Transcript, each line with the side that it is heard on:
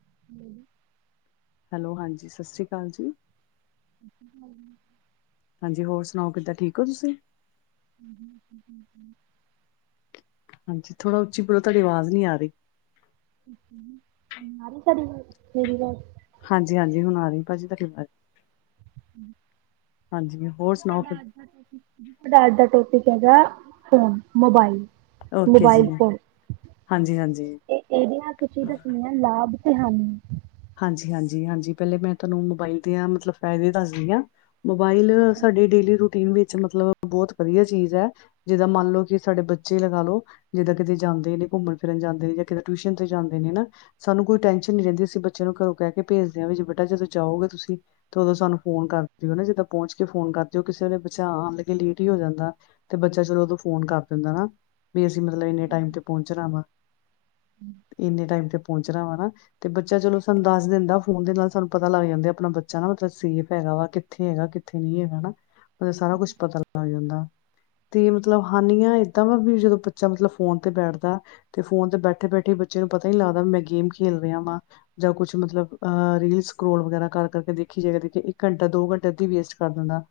right: ਹ [unintelligible]
left: ਹੈਲੋ, ਹਾਂਜੀ ਸਤਿ ਸ਼੍ਰੀ ਅਕਾਲ ਜੀ
right: ਅ [unintelligible]
left: ਹਾਂਜੀ ਹੋਰ ਸੁਣਾਓ ਕਿੱਦਾਂ ਠੀਕ ਹੋ ਤੁਸੀਂ
right: ਹੂੰ -ਹੂੰ -ਹੂੰ- ਹੂੰ- ਹੂੰ
left: ਹਾਂਜੀ ਥੋੜ੍ਹਾ ਉੱਚੀ ਬੋਲੋ, ਤੁਹਾਡੀ ਆਵਾਜ਼ ਨਹੀਂ ਆ ਰਹੀ
right: ਨਾਲ ਹੀ ਸਾਡੀ ਫੇਰੀ
left: ਹਾਂਜੀ -ਹਾਂਜੀ ਹੁਣ ਆ ਰਹੀ ਭਾਜੀ ਤੁਹਾਡੀ ਆਵਾਜ
right: ਹਮ
left: ਹਾਂਜੀ, ਹੋਰ ਸੁਣਾਓ ਕਿ
right: ਤੁਹਾਡਾ ਅੱਜ ਦਾ ਟੋਪਿਕ ਕੀ ਹੈ? ਸਾਡਾ ਅੱਜ ਦਾ ਟੋਪਿਕ ਹੈਗਾ ਫੋਨ ਮੋਬਾਈਲ
left: ਓਕੇ
right: ਮੋਬਾਈਲ
left: ਜੀ
right: ਫੋਨ
left: ਹਾਂਜੀ ਹਾਂਜੀ
right: ਇਹ ਇਹਦੀਆਂ ਤੁਸੀਂ ਦੱਸਣੀਆਂ ਲਾਭ ਤੇ ਹਾਨੀ
left: ਹਾਂਜੀ- ਹਾਂਜੀ- ਹਾਂਜੀ ਪਹਿਲੇ ਮੈਂ ਤੁਹਾਨੂੰ ਮੋਬਾਈਲ ਦੀਆਂ ਮਤਲਬ ਫਾਇਦੇ ਦੱਸਦੀ ਹਾਂ ਮੋਬਾਈਲ ਸਾਡੇ ਡੇਲੀ ਰੂਟੀਨ ਵਿੱਚ ਮਤਲਬ ਬਹੁਤ ਵਧੀਆ ਚੀਜ਼ ਹੈ ਜਿੱਦਾਂ ਮੰਨ ਲੋ ਕਿ ਸਾਡੇ ਬੱਚੇ ਲਗਾ ਲਓ ਜਿੱਦਾਂ ਕਿਤੇ ਜਾਂਦੇ ਨੇ ਘੁੰਮਣ ਫਿਰਨ ਜਾਂਦੇ ਨੇ ਜਾਂ ਕਿਤੇ ਟਿਊਸ਼ਨ ਤੇ ਜਾਂਦੇ ਨੇ ਨਾ ਸਾਨੂੰ ਕੋਈ ਟੈਨਸ਼ਨ ਨੀ ਰਹਿੰਦੀ ਅਸੀਂ ਬੱਚੇ ਬੱਚਿਆਂ ਨੂੰ ਘਰੋਂ ਕਹਿ ਕੇ ਭੇਜਦੇ ਵੀ ਜੇ ਬੇਟਾ ਜਦੋਂ ਜਾਓਗੇ ਤੁਸੀਂ ਤੇ ਉਦੋਂ ਸਾਨੂੰ ਫੋਨ ਕਰ ਦਿਓ ਨਾ ਜਿੱਦਾਂ ਪਹੁੰਚ ਕੇ ਫੋਨ ਕਰ ਦਿਓ ਕਿਸੇ ਵੇਲੇ ਬਚਾ ਆਉਣ ਲੱਗੇ ਲੇਟ ਹੀ ਹੋ ਜਾਂਦਾ ਤੇ ਬੱਚਾ ਚਲੋ ਦੋਂ ਫੋਨ ਕਰ ਦਿੰਦਾ ਨਾ ਵੀ ਅਸੀਂ ਮਤਲਬ ਇੰਨੇ ਟਾਈਮ ਤੇ ਪਹੁੰਚਣਾ ਵਾ ਇੰਨੇ ਟਾਈਮ ਤੇ ਪਹੁੰਚਣਾ ਵਾ ਤੇ ਬੱਚਾ ਚਲੋ ਸਾਨੂੰ ਦੱਸ ਦਿੰਦਾ ਫੋਨ ਦੇ ਨਾਲ ਸਾਨੂੰ ਪਤਾ ਲੱਗ ਜਾਂਦਾ ਆਪਣਾ ਬੱਚਾ ਨਾ ਮਤਲਬ ਸੇਫ ਹੈਗਾ ਵਾ ਕਿੱਥੇ ਹੈਗਾ ਉੱਥੇ ਨੀ ਹੈਗਾਾ ਮਤਲਬ ਸਾਰਾ ਕੁੱਛ ਪਤਾ ਲੱਗ ਜਾਂਦਾ ਤੇ ਮਤਲਬ ਹਾਨੀਆਂ ਏਦਾਂ ਵਾ ਵੀ ਜਦੋਂ ਬੱਚਾ ਮਤਲਬ ਫੋਨ ਤੇ ਬੈਠਦਾ ਤੇ ਫੋਨ ਤੇ ਬੈਠੇ -ਬੈਠੇ ਬੱਚੇ ਨੂੰ ਪਤਾ ਨੀ ਲੱਗਦਾ ਮੈਂ ਗੇਮ ਖੇਲ ਰਿਹਾ ਵਾ ਜਾਂ ਕੁਛ ਮਤਲਬ ਰੀਲ ਸਕੋਲ ਵਗੈਰਾ ਕਰ ਕਰਕੇ ਦੇਖੀ ਜਾ ਦੇ ਇੱਕ ਘੰਟਾ, ਦੋ ਘੰਟਾ ਵੇਸਟ ਕਰ ਦਿੰਦਾ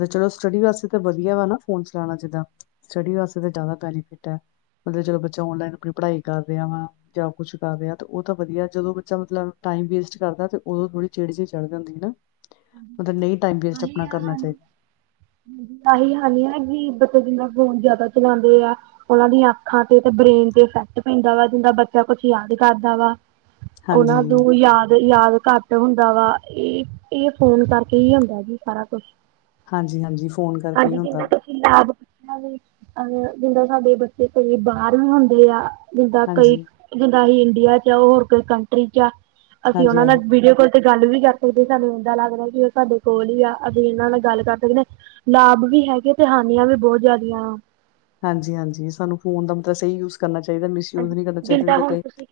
left: ਤ ਚਲੋ ਸਟੱਡੀ ਵਾਸਤੇ ਵਧੀਆ ਵਾ ਨਾ ਫੋਨ ਚਲਾਉਣਾ ਜਿਦਾਂ ਸਟੱਡੀ ਵਾਸਤੇ ਜ਼ਿਆਦਾ ਬੈਨੀਫਿਟ ਹੈ ਮਤਲਬ ਜਦੋਂ ਬੱਚਾ ਔਨਲਾਈਨ ਆਪਣੀ ਪੜ੍ਹਾਈ ਕਰ ਰਿਹਾ ਵਾ ਜਾਂ ਕੁੱਛ ਕਰ ਰਿਹਾ ਤਾਂ ਉਹ ਤਾਂ ਵਧੀਆ ਜਦੋਂ ਮਤਲਬ ਟਾਈਮ ਵੇਸਟ ਕਰਦਾ ਤੇ ਉਦੋ ਥੋੜੀ ਚਿੜ ਜਿਹੀ ਚੜ੍ਹ ਜਾਂਦੀ ਹਨਾ
right: ਆਹੀ ਆ ਹ
left: ਕਰਨਾ ਚਾਹੀਦਾ
right: ਆਹੀ ਹੈ ਹਾਨੀਆ ਕਿ ਬੱਚੇ ਜਿੰਨਾ ਫੋਨ ਜਿਆਦਾ ਚਲਾਉਂਦੇ ਆ ਉਹਨਾਂ ਦੀਆਂ ਅੱਖਾਂ ਤੇ ਤੇ ਬ੍ਰੇਨ ਤੇ ਇਫੈਕਟ ਪੈਂਦਾ ਵਾ ਜਿੰਦਾ ਬੱਚਾ ਕੁਛ ਯਾਦ ਕਰਦਾ ਵਾ ਉਹਨਾਂ
left: ਹਾਂਜੀ
right: ਨੂੰ ਯਾਦ, ਯਾਦ ਘੱਟ ਹੁੰਦਾ ਵਾ ਇਹ ਇਹ ਫੋਨ ਕਰਕੇ ਹੀ ਹੁੰਦਾ ਜੀ ਸਾਰਾ ਕੁਛ
left: ਹਾਂਜੀ- ਹਾਂਜੀ ਫੋਨ ਕਰਕੇ ਹੀ
right: ਹਾਂਜੀ
left: ਹੁੰਦਾ
right: ਜਿੰਨਾ
left: ਵਾ
right: ਕੁਸੀ ਲ [unintelligible] ਬੱਚਿਆਂ ਦੇ ਅ ਜਿੱਦਾਂ ਸਾਡੇ ਬੱਚੇ ਕਈ ਬਾਹਰ ਵੀ ਹੁੰਦੇ ਆ। ਜਿੰਦ ਕਈ
left: ਹਾਂਜੀ
right: ਜਿਦਾਂ ਅਸੀਂ ਇੰਡੀਆ ਚ, ਉਹ ਹੋਰ ਕੋਈ ਕੰਟਰੀ ਚ ਆ, ਅਸੀਂ
left: ਹਾਂਜੀ
right: ਉਹਨਾਂ ਨਾਲ
left: ਹਾਂਜੀ
right: ਵੀਡੀਓ ਕਾੱਲ ਤੇ ਗੱਲ ਵੀ ਕਰ ਸਕਦੇ, ਸਾਨੂੰ ਇੱਦਾਂ ਲੱਗਦਾ ਕਿ ਉਹ ਸਾਡੇ ਕੋਲ ਹੀ ਆ, ਅਸੀਂ ਇਹਨਾਂ ਨਾਲ ਗੱਲ ਕਰ ਸਕਣੇ। ਲਾਭ ਵੀ ਹੈਗੇ ਤੇ ਹਾਨੀਆਂ ਵੀ ਬਹੁਤ ਜ਼ਿਆਦੀਆਂ ਵ
left: ਹਾਂਜੀ ਹਾਂਜੀ, ਸਾਨੂੰ ਫੋਨ ਦਾ ਮਤਲਬ ਸਹੀ ਯੂਜ ਕਰਨਾ ਚਾਹੀਦਾ।
right: ਹਾਂਜੀ,
left: ਮਿਸਯੂਜ ਨਈਂ ਕਰਨਾ ਚਾਹੀਦਾ, ਜਿੱਦਾਂ
right: ਹੁਣ
left: ਕਈ
right: ਤੁਸੀਂ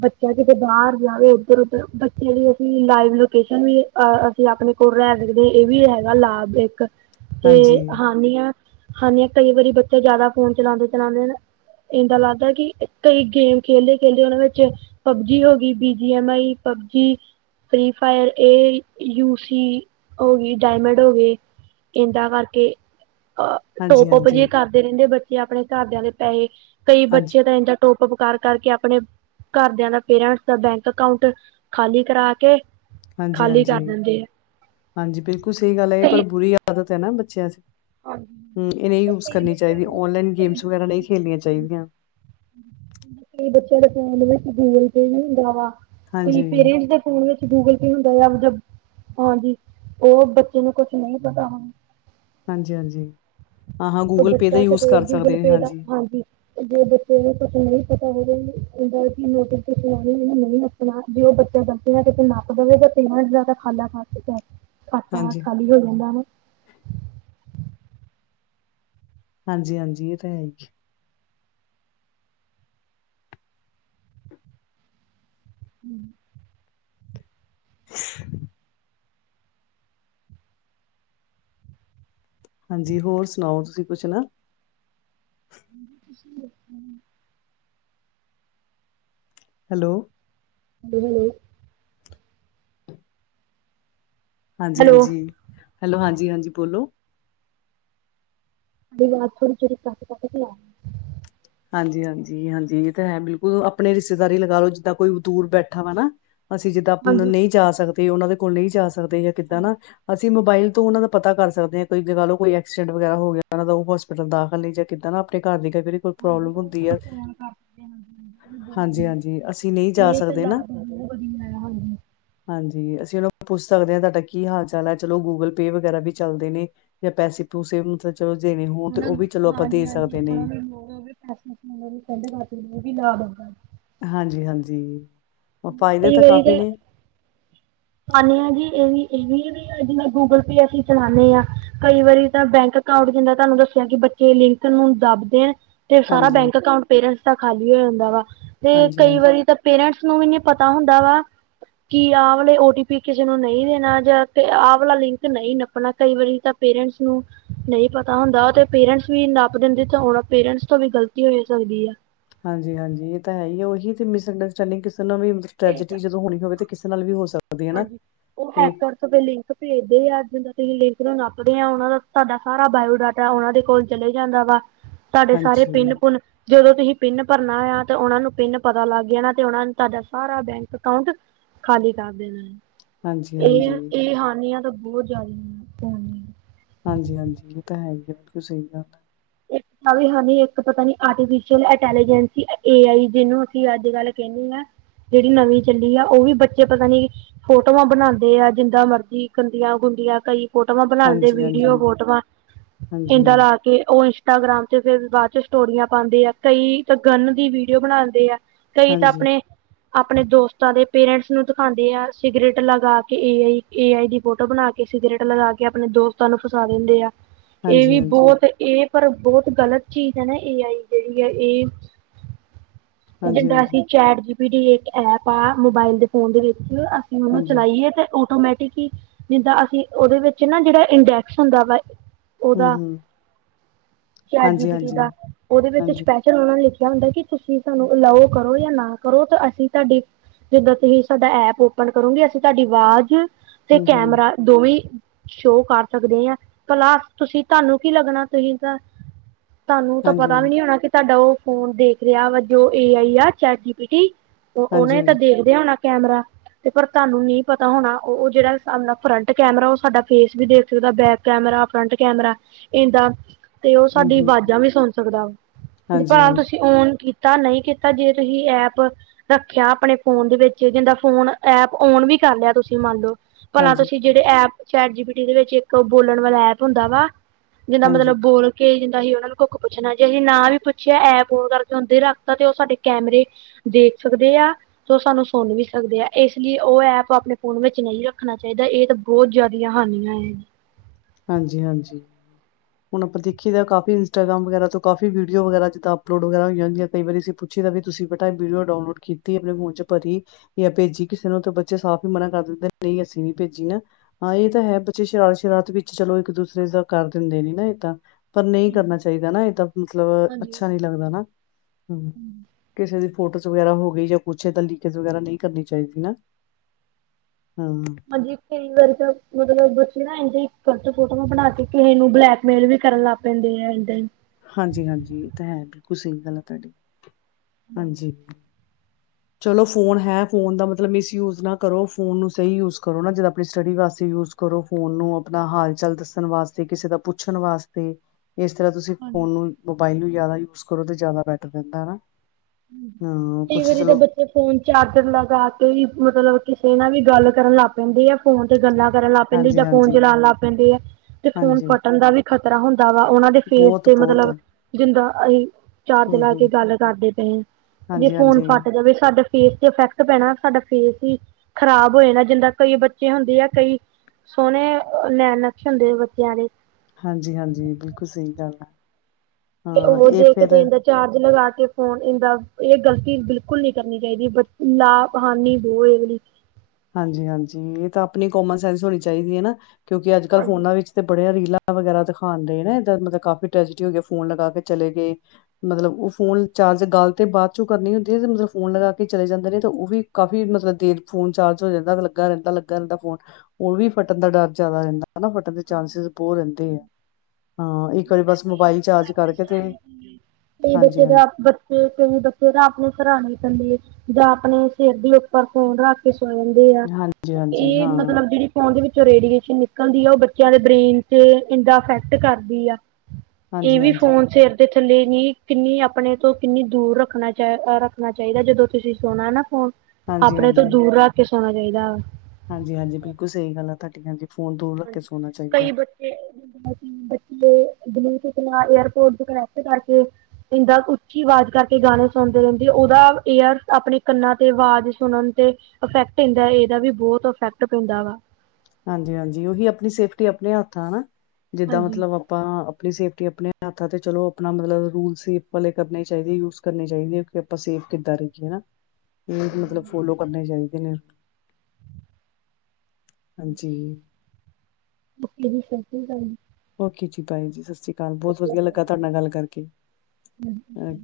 right: ਬੱਚਾ ਕਿਤੇ ਬਾਹਰ ਜਾਵੇ ਇੱਧਰ-ਉੱਧਰ, ਬੱਚੇ ਦੀ ਅਸੀਂ ਲਾਈਵ ਲੋਕੇਸ਼ਨ ਵੀ ਅ ਅਸੀਂ ਆਪਣੇ ਕੋਲ ਰਹਿ ਸਕਦੇ, ਇਹ ਵੀ ਹੈਗਾ ਲਾਭ ਇੱਕ ਤੇ
left: ਹਾਂਜੀ
right: ਹਾਨੀ ਆ ਹਾਂਜੀ, ਕਈ ਵਾਰੀ ਬੱਚੇ ਜ਼ਿਆਦਾ ਫੋਨ ਚਲਾਉਂਦੇ ਚਲਾਉਦੇ ਨੇ ਇੰਦਾਂ ਲੱਗਦਾ ਕਿ ਕਈ ਗੇਮ ਖੇਲਦੇ-ਖੇਲਦੇ ਉਹਨਾਂ ਵਿੱਚ ਪਬਜੀ ਹੋ ਗਈ ਬੀਜੀ M I PUBG. Free fire ਇਹ ਯੂਸੀ ਹੋ ਗੀ ਡਾਇਮੰਡ ਹੋਗੇ। ਏਦਾਂ ਕਰਕੇ ਅ
left: ਹਾਂਜੀ ਹਾਂਜੀ
right: ਟੋਪ ਅਪ ਜੇ
left: ਹਾਂਜੀ
right: ਕਰਦੇ ਰਹਿੰਦੇ, ਬੱਚੇ ਆਪਣੇ ਘਰਦਿਆਂ ਦੇ ਪੈਸੇ ਕਈ ਬੱ
left: ਹਾਂਜੀ
right: ਜਾਂ ਟੋਪ ਅਪ ਕਰ ਕਰਕੇ ਆਪਣੇ ਘਰਦਿਆਂ ਦਾ ਪੇਰੈਂਟਸ ਦਾ ਬੈਂਕ ਅਕਾਊਂਟ ਖਾਲੀ ਕਰਾ ਕੇ
left: ਹਾਂਜੀ,
right: ਖਾਲੀ ਕਰ
left: ਹਾਂਜੀ,
right: ਦਿੰਦੇ ਆ
left: ਹਾਂਜੀ ਬਿਲਕੁਲ ਸਹੀ ਗੱਲ ਹੈ। ਇਹ ਪਰ ਬੁਰੀ ਆਦਤ ਹੈ ਨਾ ਬੱਚਿਆਂ ਚ
right: ਹਾਂ।
left: ਹਂ, ਇਹ ਨਈਂ ਯੂਜ ਕਰਨੀ ਚਾਹੀਦੀ, ਆਨਲਾਈਨ
right: ਕਈ
left: ਗੇਮਸ ਵਗੈਰਾ
right: ਬੱਚਿਆਂ
left: ਨਈਂ
right: ਨੂੰ
left: ਖੇਲਣੀਆਂ
right: ਹਾਂਜੀ,
left: ਚਾਹੀਦੀਆਂ।
right: ਕਈ ਬੱਚਿਆਂ ਦੇ ਫੋਨ ਵਿੱਚ ਗੂਗਲ ਪੇ ਵੀ ਹੁੰਦਾ ਵਾ,
left: ਹਾਂਜੀ
right: ਕਈ ਪੇਰੈਂਟਸ ਦੇ ਫੋਨ ਵਿੱਚ ਗੂਗਲ ਪੇ ਹੁੰਦਾ ਵਾ ਮਤਲਬ, ਹਾਂਜੀ, ਉਹ ਬੱਚੇ ਨੂੰ ਕੁਛ ਨਹੀਂ ਪਤਾ ਹੁਣ
left: ਹਾਂਜੀ ਹਾਂਜੀ। ਹਾਂ-ਹਾਂ
right: ਤੇ
left: ਗੂਗਲ ਪੇ ਦਾ
right: ਬੱਚਾ
left: ਯੂਜ
right: ਕਦੇ
left: ਕਰ
right: ਗੂਗਲ
left: ਸਕਦੇ ਨੇ
right: ਪੇ ਦਾ ਹਾਂਜੀ ਜੇ ਬੱਚੇ ਨੂੰ ਕੁਛ ਨਈਂ ਪਤਾ ਹੋਵੇ [unintelligible] ਨਾ ਜੇ ਉਹ ਬੱਚਾ ਬ ਨਾ ਕਿਤੇ ਨੱਪ ਦੇਵੇਗਾ ਤੇ ਜ਼ਿਆਦਾ ਖਾਲਾ ਖਾ ਕੇ [unintelligible] ਖਾਤਾ ਖਾਲੀ ਹੋ ਜਾਂਦਾ ਆ ਨਾਂ।
left: ਹਾਂਜੀ, ਹਾਂਜੀ, ਇਹ ਤਾਂ ਹੈ ਈ।
right: ਹਂ
left: [unintelligible] ਹਾਂਜੀ, ਹੋਰ ਸੁਣਾਓ, ਤੁਸੀਂ ਕੁਛ ਨਾਂ।
right: ਹ ਤੁਸੀ [unintelligible]
left: ਹੈਲੋ।
right: [unintelligible]
left: ਹਾਂਜੀ
right: ਹੈਲੋ
left: ਹਾਂਜੀ, ਹੈਲੋ ਹਾਂਜੀ, ਹਾਂਜੀ ਬੋਲੋ।
right: ਆਵਾ ਥੋੜੀ ਚਿਰੀ ਪਾ ਕੇ ਆ [unintelligible]
left: ਹਾਂਜੀ, ਹਾਂਜੀ, ਹਾਂਜੀ ਇਹ ਤਾਂ ਹੈ ਬਿਲਕੁਲ ਆਪਣੇ ਰਿਸ਼ਤੇਦਾਰੀ ਲਗਾ ਲਓ ਜਿੱਦਾਂ ਕੋਈ ਦੂਰ ਬੈਠਾ ਵਾ ਨਾਂ। ਅਸੀਂ ਜਿੱਦਾਂ
right: ਹਾਂਜੀ
left: ਨਹੀਂ ਜਾ ਸਕਦੇ, ਉਹਨਾਂ ਦੇ ਕੋਲ ਨਹੀਂ ਜਾ ਸਕਦੇ, ਜਾਂ ਕਿੱਦਾਂ
right: ਹਾਂਜੀ
left: ਨਾ ਅਸੀਂ। ਅਸੀ ਮੋਬਾਇਲ ਤੋਂ ਉਹਨਾਂ ਦਾ ਪਤਾ ਕਰ ਸਕਦੇ ਆਂ, ਕੋਈ ਜਗਗਾ ਲਓ ਕੋਈ ਐਕਸੀਡੈਂਟ ਵਗੈਰਾ ਹੋ ਗਿਆ ਉਹਨਾਂ ਦਾ ਉਹ ਹੋਸਪਿਟਲ ਦਾਖ਼ਲ ਨਹੀਂ ਜਾਂ ਕਿਦਾਂ ਨਾਂ ਆਪਾਂ ਤੇ ਘਰ ਦੀ ਕਈ ਵਾਰੀ ਕੋਈ
right: ਹਾਂਜੀ,
left: ਪ੍ਰੋਬਲਮ ਹੁੰਦੀ
right: ਉਸ ਨੂੰ ਫੋਨ ਕਰਦੇ [unintelligible]
left: ਹਾਂਜੀ, ਹਾਂਜੀ ਅਸੀਂ ਨਈਂ
right: ਇਹ ਤਾਂ ਇਲਾਜ ਬਹੁਤ ਵਧੀਆ। ਹਾਂਜੀ।
left: ਹਾਂਜੀ ਅਸੀਂ ਹੁਣ ਪੁੱਛ ਸਕਦੇ ਆ, ਤੁਹਾਡਾ ਕੀ ਹਾਲ ਚਾਲ ਹੈ ਚਲੋ ਗੂਗਲ ਪੇ ਵਗੈਰਾ ਵੀ ਚੱਲਦੇ ਨੇ। ਜਾਂ ਪੈਸੇ ਪੂਸੇ ਮਤਲਬ ਚਲੋ ਦੇਣੇ ਹੋਣ ਤੇ
right: ਉਹਨਾਂ
left: ਉਹ ਵੀ
right: ਨੂੰ
left: ਚਲੋ ਆਪਾਂ ਦੇ
right: ਹਾਂਜੀ ਹਾਂਜੀ
left: ਸਕਦੇ ਨੇ।
right: ਉਹਨਾਂ ਨੂੰ [unintelligible]
left: ਹਾਂਜੀ, ਹਾਂਜੀ ਫਾਇਦੇ ਤਾਂ ਕਾਫੀ ਨੇਂ।
right: ਹਾਂਜੀ, ਹਾਂਜੀ ਇਹਵੀ, ਇਹ ਵੀ ਨੇਂ। ਜਿਵੇਂ ਗੂਗਲ ਪੇ ਅਸੀਂ ਚਲਾਨੇ ਆਂ, ਕਈ ਵਾਰੀ ਤਾਂ ਬੈਂਕ ਅਕਾਊਂਟ ਜਿੰਨਾ ਤੁਹਾਨੂੰ ਦੱਸਿਆ ਕੀ ਬੱਚ ਇਹ ਲਿੰਕ ਨੂੰ ਦੱਬਦੇ ਆ। ਤੇ ਸਾਰਾ
left: ਹਾਂਜੀ,
right: ਬੈਂਕ ਅਕਾਊਂਟ ਪੇਰੈਂਟਸ ਦਾ ਖਾਲੀ ਹੋ ਹੁੰਦਾ ਵਾ ਤੇ ਕਈ
left: ਹਾਂਜੀ-ਹਾਂਜੀ,
right: ਵਾਰੀ ਤਾਂ। ਪੇਰੈਂਟਸ ਨੂੰ ਵੀ ਨੀ ਪਤਾ ਹੁੰਦਾ ਵਾ ਕਿ ਆ ਵਾਲੇ। ਕਿਸੇ ਨੂੰ ਨਹੀਂ ਦੇਣਾ ਜਾਂ, ਆ ਵਾਲਾ ਲਿੰਕ ਨਹੀਂ ਨੱਪਣਾ ਕਈ ਵਾਰੀ ਤਾਂ ਪੇਰੈਂਟਸ ਨੂੰ ਨਹੀਂ ਪਤਾ ਹੁੰਦਾ ਤੇ ਪੇਰੈਂਟਸ ਵੀ ਨੱਪ ਦਿੰਦੇ ਤਾਂ ਉਨਾ ਪੇਰੈਂਟਸ ਤੋਂ ਵੀ ਗ਼ਲਤੀ ਹੋ ਸਕਦੀ ਹੈ।
left: ਹਾਂਜੀ ਹਾਂਜੀ ਇਹ ਤਾਂ ਹੈ ਹੀ ਹੈ। ਉਹੀ ਤੇ ਮਿਸ ਅੰਡਰਸਟੈਂਡਿੰਗ ਕਿਸੇ ਨਾਲ ਵੀ
right: ਇਹ ਤਾਂ
left: ਟ੍ਰੈਜਡੀ ਜਦੋਂ ਹੋਣੀ ਹੋਵੇ ਤੇ ਕਿਸ। ਕਿਸੇ ਨਾਲ ਵੀ ਹੋ ਸਕਦਾ।
right: ਹਾਂਜੀ ਉਹ ਹੈ ਲਿੰਕ ਭੇਜਦੇ ਆ, ਜਿੱਦਾਂ ਤੁਸੀਂ ਲਿੰਕ ਨੂੰ ਨੱਪਦੇ ਆ ਉਹਨਾ ਦਾ ਤੁਹਾਡਾ ਸਾਰਾ ਬਾਇਓਡਾਟਾ ਤਾਂ ਉਹਨਾਂ ਦੇ ਕੋਲ ਚਲੇ ਜਾਂਦਾ ਵਾ ਤੁਹਾਡੇ ਸਾਰੇ ਪਿੰਨ
left: ਹਾਂਜੀ,
right: ਪੁੰਨ ਜਦੋਂ ਤੁਸੀਂ ਪਿੰਨ ਭਰਨਾ ਆ ਤੇ ਉਹਨਾਂ ਨੂੰ ਪਿੰਨ ਪਤਾ ਲੱਗ ਜਾਣਾ ਤੇ ਉਹਨਾਂ ਨੇ ਤੁਹਾਡਾ ਸਾਰਾ ਬੈਂਕ ਅਕਾਊਂਟ। ਖਾਲੀ ਕਰ ਦੇਣਾ
left: ਹਾਂਜੀ-ਹਾਂਜੀ,
right: ਇਹ-ਇਹ ਹਾਨੀਆਂ ਤਾਂ ਬਹੁਤ ਜਿਆਦਾ
left: ਹਾਂਜੀ, ਹਾਂਜੀ ਇਹ ਤਾਂ ਹੈ ਬਿਲਕੁਲ ਸਹੀ ਗੱਲ।
right: ਆ ਵੀ ਹਨੀ ਇੱਕ ਪਤਾ ਨਹੀਂ ਆਰਟੀਫਿਸ਼ਅਲ ਇਟਾਲੀਜਸੀ ਏ ਆਈ ਜਿਹਨੂੰ ਅਸੀਂ ਅੱਜ ਗੱਲ ਕਹਿੰਦੇ ਆ। ਜਿਹੜੀ ਨਵੀਂ ਚੱਲੀ ਆ ਉਹ ਵੀ ਬੱਚੇ ਪਤਾ ਨੀ ਫੋਟੋਆਂ ਬਣਾਉਂਦੇ ਆ ਜਿੰਦਾਂ ਮਰਜ਼ੀ ਗੰਦੀਆਂ, ਗੁੰਦੀਆਂ ਕਈ ਫੋਟੋਆਂ ਬਣਾ ਦੇ
left: ਹਾਂਜੀ-ਹਾਂਜੀ,
right: ਵੀਡੀਓ, ਫੋਟੋਆਂ
left: ਹਾਂਜੀ,
right: ਇਦਾਂ ਲਾ ਕੇ ਉਹ ਇੰਸਟਾਗ੍ਰਾਮ ਤੇ ਫਿਰ ਬਾਅਦ ਚੋਂ ਸਟੋਰੀਆਂ ਪਾਂਦੇ ਐ। ਕਈ ਗਨ ਦੀ ਵੀਡੀਓ ਬਣਾਂਦੇਆ। ਕਈ ਤਾਂ
left: ਹਾਂਜੀ,
right: ਆਪਣੇ, ਆਪਣੇ ਦੋਸਤਾਂ ਦੇ ਪੇਰੈਂਟਸ ਨੂੰ ਦਿਖਾਂਦੇ ਐ ਸਿਗਰਟ ਲਗਾ ਕੇ। ਏ ਆਈ ਏ ਆਈ ਦੀ ਫੋਟੋ ਬਣਾ ਕੇ, ਸਿਗਰੇਟ ਲਗਾ ਕੇ ਆਪਣੇ ਦੋਸਤਾਂ ਨੂੰ ਫਸਾ ਦਿੰਦੇ ਐ। ਇਹ ਵੀ
left: ਹਾਂਜੀ-ਹਾਂਜੀ,
right: ਬਹੁਤ ਇਹ ਪਰ ਬਹੁਤ ਗ਼ਲਤ ਚੀਜ਼ ਐ ਨਾਂ, ਏ ਆਈ ਜਿਹੜੀ ਹੈ ਇਹ ਜਿੱਦਾਂ
left: ਹਾਂਜੀ-ਹਾਂਜੀ
right: ਅਸੀਂ ਚੈਟ ਜੀ ਪੀ ਡੀ ਇੱਕ ਐਪ ਆ, ਮੋਬਾਇਲ ਦੇ ਫੋਨ ਦੇ ਵਿੱਚ ਅਸੀਂ ਉਹਨੂੰ
left: ਹਾਂਜੀ
right: ਚਲਾਈਏ ਤੇ ਆਟੋਮੈਟਿਕ ਹੀ, ਜਿੱਦਾਂ ਅਸੀਂ ਉਹਦੇ ਵਿੱਚ ਨਾਂ ਜਿਹੜਾ ਇੰਡੈਕਸ ਹੁੰਦਾ ਵਾ
left: ਹੂੰ
right: ਉਹਦਾ
left: ਹੂੰ
right: ਚੈਟ ਜੀ
left: ਹਾਂਜੀ
right: ਪੀਟੀ
left: ਹਾਂਜੀ
right: ਦਾ, ਉਹਦੇ ਵਿੱਚ
left: ਹਾਂਜੀ
right: ਸਪੈਸ਼ ਉਹਨਾਂ ਨੇ ਲਿਖਿਆ ਹੁੰਦਾ ਕਿ ਤੁਸੀਂ ਸਾਨੂੰ ਅਲਓ ਕਰੋ ਜਾਂ ਨਾ ਕਰੋ ਤਾਂ ਅਸੀਂ ਤੁਹਾਡੇ ਜਿੱਦਾਂ ਤੁਸੀਂ ਸਾਡਾ ਐਪ ਓਪਨ ਕਰੋਗੇ ਅਸੀਂ ਤੁਹਾਡੀ ਆਵਾਜ਼ ਤੇ
left: ਹੂੰ ਹੂੰ
right: ਕੈਮਰਾ ਦੋਵੇ ਈ ਸ਼ੋਅ ਕਰ ਸਕਦੇ ਆ ਭਲਾ ਤੁਸੀਂ ਤੁਹਾਨੂੰ ਕੀ ਲੱਗਣਾ ਤੁਸੀਂ ਤਾਂ ਤੁਹਾਨੂੰ ਤਾਂ
left: ਹਾਂਜੀ
right: ਪਤਾ ਵੀ ਨੀ ਹੋਣਾ ਕਿ ਤੁਹਾਡਾ ਉਹ ਫੋਨ ਦੇਖ ਰਿਹਾ ਵਾ ਜੋ ਏ ਆਈ ਆ ਚੈਟ ਜੀ ਪੀ ਟੀ ਉਹ
left: ਹਾਂਜੀ ਹਾਂਜੀ ਹਾਂਜੀ
right: ਉਹਨੇ ਤਾਂ ਦੇਖਦੇ ਹੋਣਾ ਕੈਮਰਾ। ਤੇ ਪਰ ਤੁਹਾਨੂੰ ਨਹੀਂ ਪਤਾ ਹੋਣਾ ਉਹ ਜਿਹੜਾ ਆਪਣਾ ਫਰੰਟ ਕੈਮਰਾ ਉਹ ਸਾਡਾ ਫੇਸ ਵੀ ਦੇਖ ਸਕਦਾ ਬੈਕ ਕੈਮਰਾ ਫਰੰਟ ਕੈਮਰਾ ਏਦਾਂ ਤੇ ਉਹ
left: ਹੂੰ
right: ਸਾਡੀ
left: ਹੂੰ
right: ਆਵਾਜ਼ਾਂ ਵੀ ਸੁਣ ਸਕਦਾ ਵਾ ਜ
left: ਹਾਂਜੀ
right: ਭਰਾ
left: ਹਾਂਜੀ
right: ਤੁਸੀਂ ਓਨ ਕੀ ਤਾਂ ਨਹੀਂ ਕੀਤਾ ਜੇ ਤੁਸੀਂ ਐਪ ਰੱਖਿਆ ਆਪਣੇ ਫੋਨ ਦੇ ਵਿੱਚ ਜਿੰਦਾ ਫੋਨ ਐਪ ਓਨ ਵੀ ਕਰ ਲਿਆ ਤੁਸੀਂ ਮੰਨ ਲਓ ਭਲਾ
left: ਹਾਂਜੀ
right: ਤੁਸੀਂ ਜਿਹੜੇ ਐਪ ਚੈਟ ਜੀ ਬੀ ਟੀ ਦੇ ਵਿੱਚ ਇੱਕ ਬੋਲਣ ਵਾਲਾ ਐਪ ਹੁੰਦਾ ਵਾ ਜਿੰਦਾਂ
left: ਹਾਂਜੀ
right: ਮਤਲਬ ਬੋਲ ਕੇ ਜਿੰਦਾਂ ਅਸੀਂ ਉਹਨਾ ਨੂੰ ਕੁੱਖ ਪੁੱਛਣਾ ਜੇ ਅਸੀਂ ਨਾ ਵੀ ਪੁੱਛਿਆ ਐਪ ੳਨ ਕਰਕੇ ੳਦੇ ਹੀ ਰੱਖ ਤੇ ਉਹ ਸਾਡੇ ਕੈਮਰੇ ਦੇਖ ਸਕਦੇ ਆ। ਤੋ ਸਾਨੂੰ ਸੁਣ ਵੀ ਸਕਦੇ ਆ ਇਸ ਲਈ ਉਹ ਐਪ ਆਪਣੇ ਫੋਨ ਵਿੱਚ ਨਹੀਂ ਰੱਖਣਾ ਚਾਹੀਦਾ ਇਹ ਤਾਂ ਬਹੁਤ ਜਿਆਦੀਆਂ ਹਾਨੀਆਂ ਏ।
left: ਹਾਂਜੀ, ਹਾਂਜੀ। ਹੁਣ ਅਪਾਂ ਦੇਖੀ ਦੈ ਕਾਫੀ ਇੰਸਟਾਗ੍ਰਾਮ ਵਗਰੈ ਤੋਂ ਕਾਫੀ ਵੀਡੀਓ ਵਗੈਰਾ ਜਿੱਦਾ ਅਪਲੋਡ ਵਗੈਰਾ ਹੋਇਆ ਹੁੰਦਿਆਂ। ਕਈ ਵਾਰੀ ਅਸੀਂ ਪੁੱਛੀ ਦਾ ਵੀ ਤੁਸੀਂ ਬੇਟਾ ਵੀਡੀਓ ਡਾਊਨਲੋਡ ਕੀਤੀ ਏ ਆਪਣੇ ਫੋਨ ਚ ਭਰੀ ਕਿ ਇਹ ਭੇਜੀ ਕਿਸੇ ਨੂੰ ਤਾਂ ਬੱਚੇ ਸਾਫ਼ ਹੀ ਮਨਾ ਕਰ ਦਿੰਦੇ ਨਹੀਂ ਅਸੀਂ ਨੀ ਭੇਜੀਆਂ। ਹਾਂ ਇਹ ਤਾਂ ਹੈ, ਬੱਚੇ ਸ਼ਰਾਰਤ, ਸ਼ਰਾਰਤ ਵਿੱਚ ਚਲੋ ਇੱਕ ਦੂਸਰੇ ਦਾ ਕਰ ਦਿੰਦੇ ਨੇ ਨਾ ਇਹ ਤਾਂ ਪਰ ਨਹੀਂ ਕਰਨਾ ਚਾਹੀਦਾ ਨਾ ਇਹ ਤਾਂ ਮਤਲਬ
right: ਹਾਂਜੀ ਹਾਂਜੀ
left: ਅੱਛਾ ਨਹੀਂ ਲੱਗਦਾ ਨਾ। ਹੂੰ ਕਿਸੇ ਦੀ ਫੋਟੋਜ਼ ਵਗੈਰਾ ਹੋ ਗਈ ਜਾਂ ਕੁਛ ਤਾਂ ਲੀਕੇਜ ਵਗੈਰਾ ਨਹੀਂ ਕਰਨੀ ਚਾਹੀਦੀ ਨਾ। ਹੂੰ
right: ਹਾਂਜੀ ਕਈ ਵਾਰੀ ਤਾਂ ਮਤਲਬ ਬੱਚੇ ਨਾ ਇਝੇ ਹੀ ਫੋਟੋ ਫੋਟੋਆਂ ਬਣਾ ਕੇ ਕਿਸੇ ਨੂੰ ਬਲੈਕਮੇਲ ਵੀ ਕਰਨ ਲੱਗ ਪ ਪੈਦੇ ਆ ਏਦਾਂ ਹੀ
left: ਹਾਂਜੀ, ਹਾਂਜੀ ਇਹ ਤਾਂ ਹੈ ਬਿਲਕੁਲ ਸਹੀ ਗੱਲ ਕਰ ਰਹੇ ਹੋ। ਹਾਂਜੀ। ਚਲੋ ਫ਼ੋਨ ਹੈ ਫੋਨ ਦਾ ਮਤਲਬ ਮਿਸਯੂਜ਼ ਨਾ ਕਰੋ ਫੋਨ ਨੂੰ ਸਹੀ ਯੂਜ਼ ਕਰੋ ਨਾ ਜਿੱਦਾਂ ਆਪਣੀ ਸਟੱਡੀ ਵਾਸਤੇ ਯੂਜ਼ ਕਰੋ ਫੋਨ ਨੂੰ ਆਪਣਾ ਹਾਲ ਚਾਲ ਦੱਸਣ ਵਾਸਤੇ ਕਿਸੇ ਦਾ ਪੁੱਛਣ ਵਾਸਤੇ ਇਸ ਤਰ੍ਹਾਂ ਤੁਸੀਂ
right: ਹਾਂਜੀ
left: ਫੋਨ ਨੂੰ ਮੋਬਾਈਲ ਨੂੰ ਜ਼ਿਆਦਾ ਯੂਜ ਕਰੋ ਤਾਂ ਜ਼ਿਆਦਾ ਬੈਟਰ ਰਹਿੰਦਾ ਹੈ ਨਾ‌
right: ਕਈ ਵਾਰੀ ਤਾਂ ਬੱਚੇ ਫੋਨ ਚਾਰਜਰ ਲਗਾ ਕੇ ਵੀ ਮਤਲਬ ਕਿਸੇ ਨਾਲ ਵੀ ਗੱਲ ਕਰਨ ਲੱਗ ਪੈਂਦੇ ਆ। ਫੋਨ ਤੇ ਗੱਲਾਂ ਕਰਨ ਲੱਗ ਪੈਂਦੇ
left: ਹਾਂਜੀ
right: ਜਾਂ ਫੋਨ
left: ਹਾਂਜੀ
right: ਚਲਾਉਣ ਲੱਗ ਪੈਂਦੇ ਆ ਤੇ ਫੋਨ
left: ਹਾਂਜੀ
right: ਫਟਣ ਦਾ ਵੀ ਖ਼ਤਰਾ ਹੁੰਦ ਵਾ ਉਹਨਾਂ ਦੇ ਫੇਸ
left: ਬਹੁਤ
right: ਤੇ
left: ਬਹੁਤ
right: ਮਤਲਬ ਜਿੱਦਾ ਅਸੀਂ ਚਾਰਜ
left: ਹੂੰ
right: ਲਾ ਕੇ
left: ਹੂੰ
right: ਗੱਲ ਕਰਦੇ ਪਏ। ਜੇ
left: ਹਾਂਜੀ
right: ਫੋਨ
left: ਹਾਂਜੀ
right: ਫਟ ਜਾਵੇ ਸਾਡੇ ਫੇਸ ਤੇ ਇਫੈਕਟ ਪੈਣਾ ਸਾਡਾ ਫੇਸ ਹੀ ਖ਼ਰਾਬ ਹੋ ਜਾਣਾ ਜਿੱਦਾਂ ਕਈ ਬੱਚੇ ਹੁੰਦੇ ਆ ਕਈ ਸੋਹਣੇ ਨੈਣ ਨਕਸ਼ ਹੁੰਦੇ ਬੱਚਿਆਂ ਦੇ
left: ਹਾਂਜੀ, ਹਾਂਜੀ ਬਿਲਕੁਲ ਸਹੀ ਗੱਲ ਆ।
right: ਦੇ ਉਹ [unintelligible] ਜਖ ਤੇਦਾ ਚਾਰਜ ਲਗਾ ਕੇ ਫੋਨ ਇਦਾ ਇਹ ਗ਼ਲਤੀ ਬਿਲਕੁਲ ਨਹੀਂ ਕਰਨੀ ਚਾਹੀਦੀ ਲਾਭ ਹਾਨੀ [unintelligible] ਹੈ ਇਹਦੀ
left: ਹਾਂਜੀ, ਹਾਂਜੀ ਇਹ ਤਾਂ ਆਪਣੀ ਕੋਮਨ ਸੈਂਸ ਹੋਣੀ ਚਾਹੀਦੀ ਏ ਨਾ ਕਿਉਂਕਿ ਅੱਜ ਕੱਲ੍ਹ
right: ਹਾਂਜੀ।
left: ਫੋਨਾਂ ਵਿੱਚ ਤੇ ਬੜੀਆਂ ਰੀਲਾਂ ਵਗੈਰਾ ਦਿਖਾਦੇ ਨੇ ਦ ਮਤਲਬ ਕਾਫੀ ਟਰੈਜਡੀ ਹੋ ਗਈ ਫੋਨ ਲਗਾ ਕੇ ਚਲੇ ਗਏ। ਮਤਲਬ ਉਹ ਫੋਨ ਚਾਰਜ ਗੱਲ ਤੇ ਬਾਅਦ ਚੋਂ ਕਰਨੀ ਹੁੰਦੀ ਏ ਤੇ ਮਤਲਬ ਫ਼ੋਨ ਲਗਾ ਕੇ ਚਲੇ ਜਾਂਦੇ ਨੇ ਤਾਂ ਉਹ ਵੀ ਕਾਫੀ ਮਤਲਬ ਦੇਰ ਫੋਨ ਚਾਰ ਰਹਿੰਦਾ ਲੱਗਾ ਰਹਿੰਦਾ ਲੱਗਾ ਰਹਿੰਦਾ ਫੋਨ ਉਹ ਵੀ ਫਟਣ ਦਾ ਡਰ ਜ਼ਿਆਦਾ ਰਹਿੰਦਾ ਨਾ ਫ ਦੇ ਚਾਂਸਿਸ ਬਹੁਤ ਰਹਿੰਦੇ ਐ
right: ਕਈ ਬੱਚੇ ਦਾ
left: ਚਾਰਜ
right: ਆਪਣੇ
left: ਕਰਕੇ ਤੇ
right: ਸਰਾਣੇ ਕਈ ਬੱਚੇ ਦਾ
left: ਹਾਂਜੀ-ਹਾਂਜੀ,
right: ਫ ਕਈਂ ਬੱਚੇ ਤਾਂ ਆਪਣੇ ਸਰਾਣੀ ਪੈਂਦੀ ਜਾਂ ਆਪਣੇ ਸਿਰ ਦੀ ਉੱਪਰ ਫੋਨ ਰੱਖ ਸੋਂ ਜਾਂਦੇ ਆ
left: ਹਾਂਜੀ-ਹਾਂਜੀ
right: ਇਹ
left: ਹਾਂ,
right: ਮਤਲਬ ਜਿਹੜੀ ਫੋਨ ਵਿੱਚ ਰੇਡੀਏਸ਼ਨ ਨਿਕਲਦੀ ਆ ਉਹ ਬੱਚਿਆਂ ਦੇ ਬ੍ਰੇਨ ਚ ਇੰਦਾ ਇਫੈਕਟ ਕਰਦੀ ਆ ਇਹ ਵੀ
left: ਹਾਂਜੀ-ਹਾਂਜੀ,
right: ਫੋਨ ਚਿਰ ਤੇ ਥੱਲੇ ਨੀ ਕਿੰਨੀ ਆਪਣੇ ਤੋਂ ਕਿੰਨੀ ਦੂਰ ਰੱਖਣਾ ਚ ਰੱਖਣਾ ਚਾਹੀਦਾ, ਜਦੋਂ ਤੁਸੀਂ ਸੁਣਾ ਨਾ ਫੋਨ ਆਪਣੇ ਤੋਂ
left: ਹਾਂਜੀ-ਹਾਂਜੀ।
right: ਦੂਰ ਰੱਖ ਕੇ ਸੋਣਾ ਚਾਹੀਦਾ ਵ
left: ਹਾਂਜੀ-ਹਾਂਜੀ, ਬਿਲਕੁਲ ਸਹੀ ਗੱਲ ਆ, ਤੁਹਾਡੀ ਹਾਂਜੀ ਫੋਨ ਦੂਰ ਰੱਖ ਕੇ ਸੋਣਾ ਚਾਹੀਦਾ ਹੈ।
right: ਕਿ ਬੱਚੇ ਜੇ ਨਾਲ ਏਅਰਪੋਰਟ ਕਨੇਕਟ ਕਰਕੇ, ਇਦਾ ਉੱਚੀ ਆਵਾਜ਼ ਕਰਕੇ ਗਾਣੇ ਸੁਣਦੇ ਰਹਿੰਦੇ ਆ, ਉਹਦਾ ਏਅਰ ਆਪਣੇ ਕੰਨਾਂ ਤੇ ਆਵਾਜ਼ ਸੁਣਨ ਤੇ ਇਫੈਕਟ ਹੁੰਦਾ ਇਹਦਾ ਵੀ ਬਹੁਤ ਇਫੈਕਟ ਪੈਂਦਾ ਵਾ
left: ਹਾਂਜੀ ਹਾਂਜੀ ਉਹੀ ਆਪਣੀ ਸੇਫਟੀ ਆਪਣੇ ਹੱਥ ਆ ਜਿੱਦਾਂ
right: ਹਾਂਜੀ
left: ਮਤਲਬ ਆਪਾਂ ਆਪਣੀ ਸੇਫਟੀ ਆਪਣੇ ਹੱਥਾਂ ਤੇ ਚਲੋ ਆਪਣਾ ਮਤਲਬ, ਰੂਲ ਸੇ ਵਾਲੇ ਕਰਨੇ ਹੀ ਚਾਹੀਦੇ ਯੂਜ ਕਰਨੇ ਚਾਹੀਦੇ। ਆਪਾਂ ਸੇਫ ਕਿੱਦਾਂ ਰਹੀਏ ਹਨਾ,
right: [unintelligible]
left: ਮਤਲਬ ਫੋਲੋ ਕਰਨੇ ਚਾਹੀਦੇ ਨੇ, ਹਾਂਜੀ,
right: ਬੁੱਕ ਦੀ ਸਕ ਗੱਲ
left: ਓਕੇ ਜੀ ਭਾਈ ਜੀ, ਸਤਿ ਸ਼੍ਰੀ ਅਕਾਲ ਬਹੁਤ ਵਧੀਆ ਲੱਗਾ,
right: ਅਕਾਲ
left: ਤੁਹਾਡ ਨਾਲ ਗੱਲ ਕਰਕੇ,
right: ਜੀ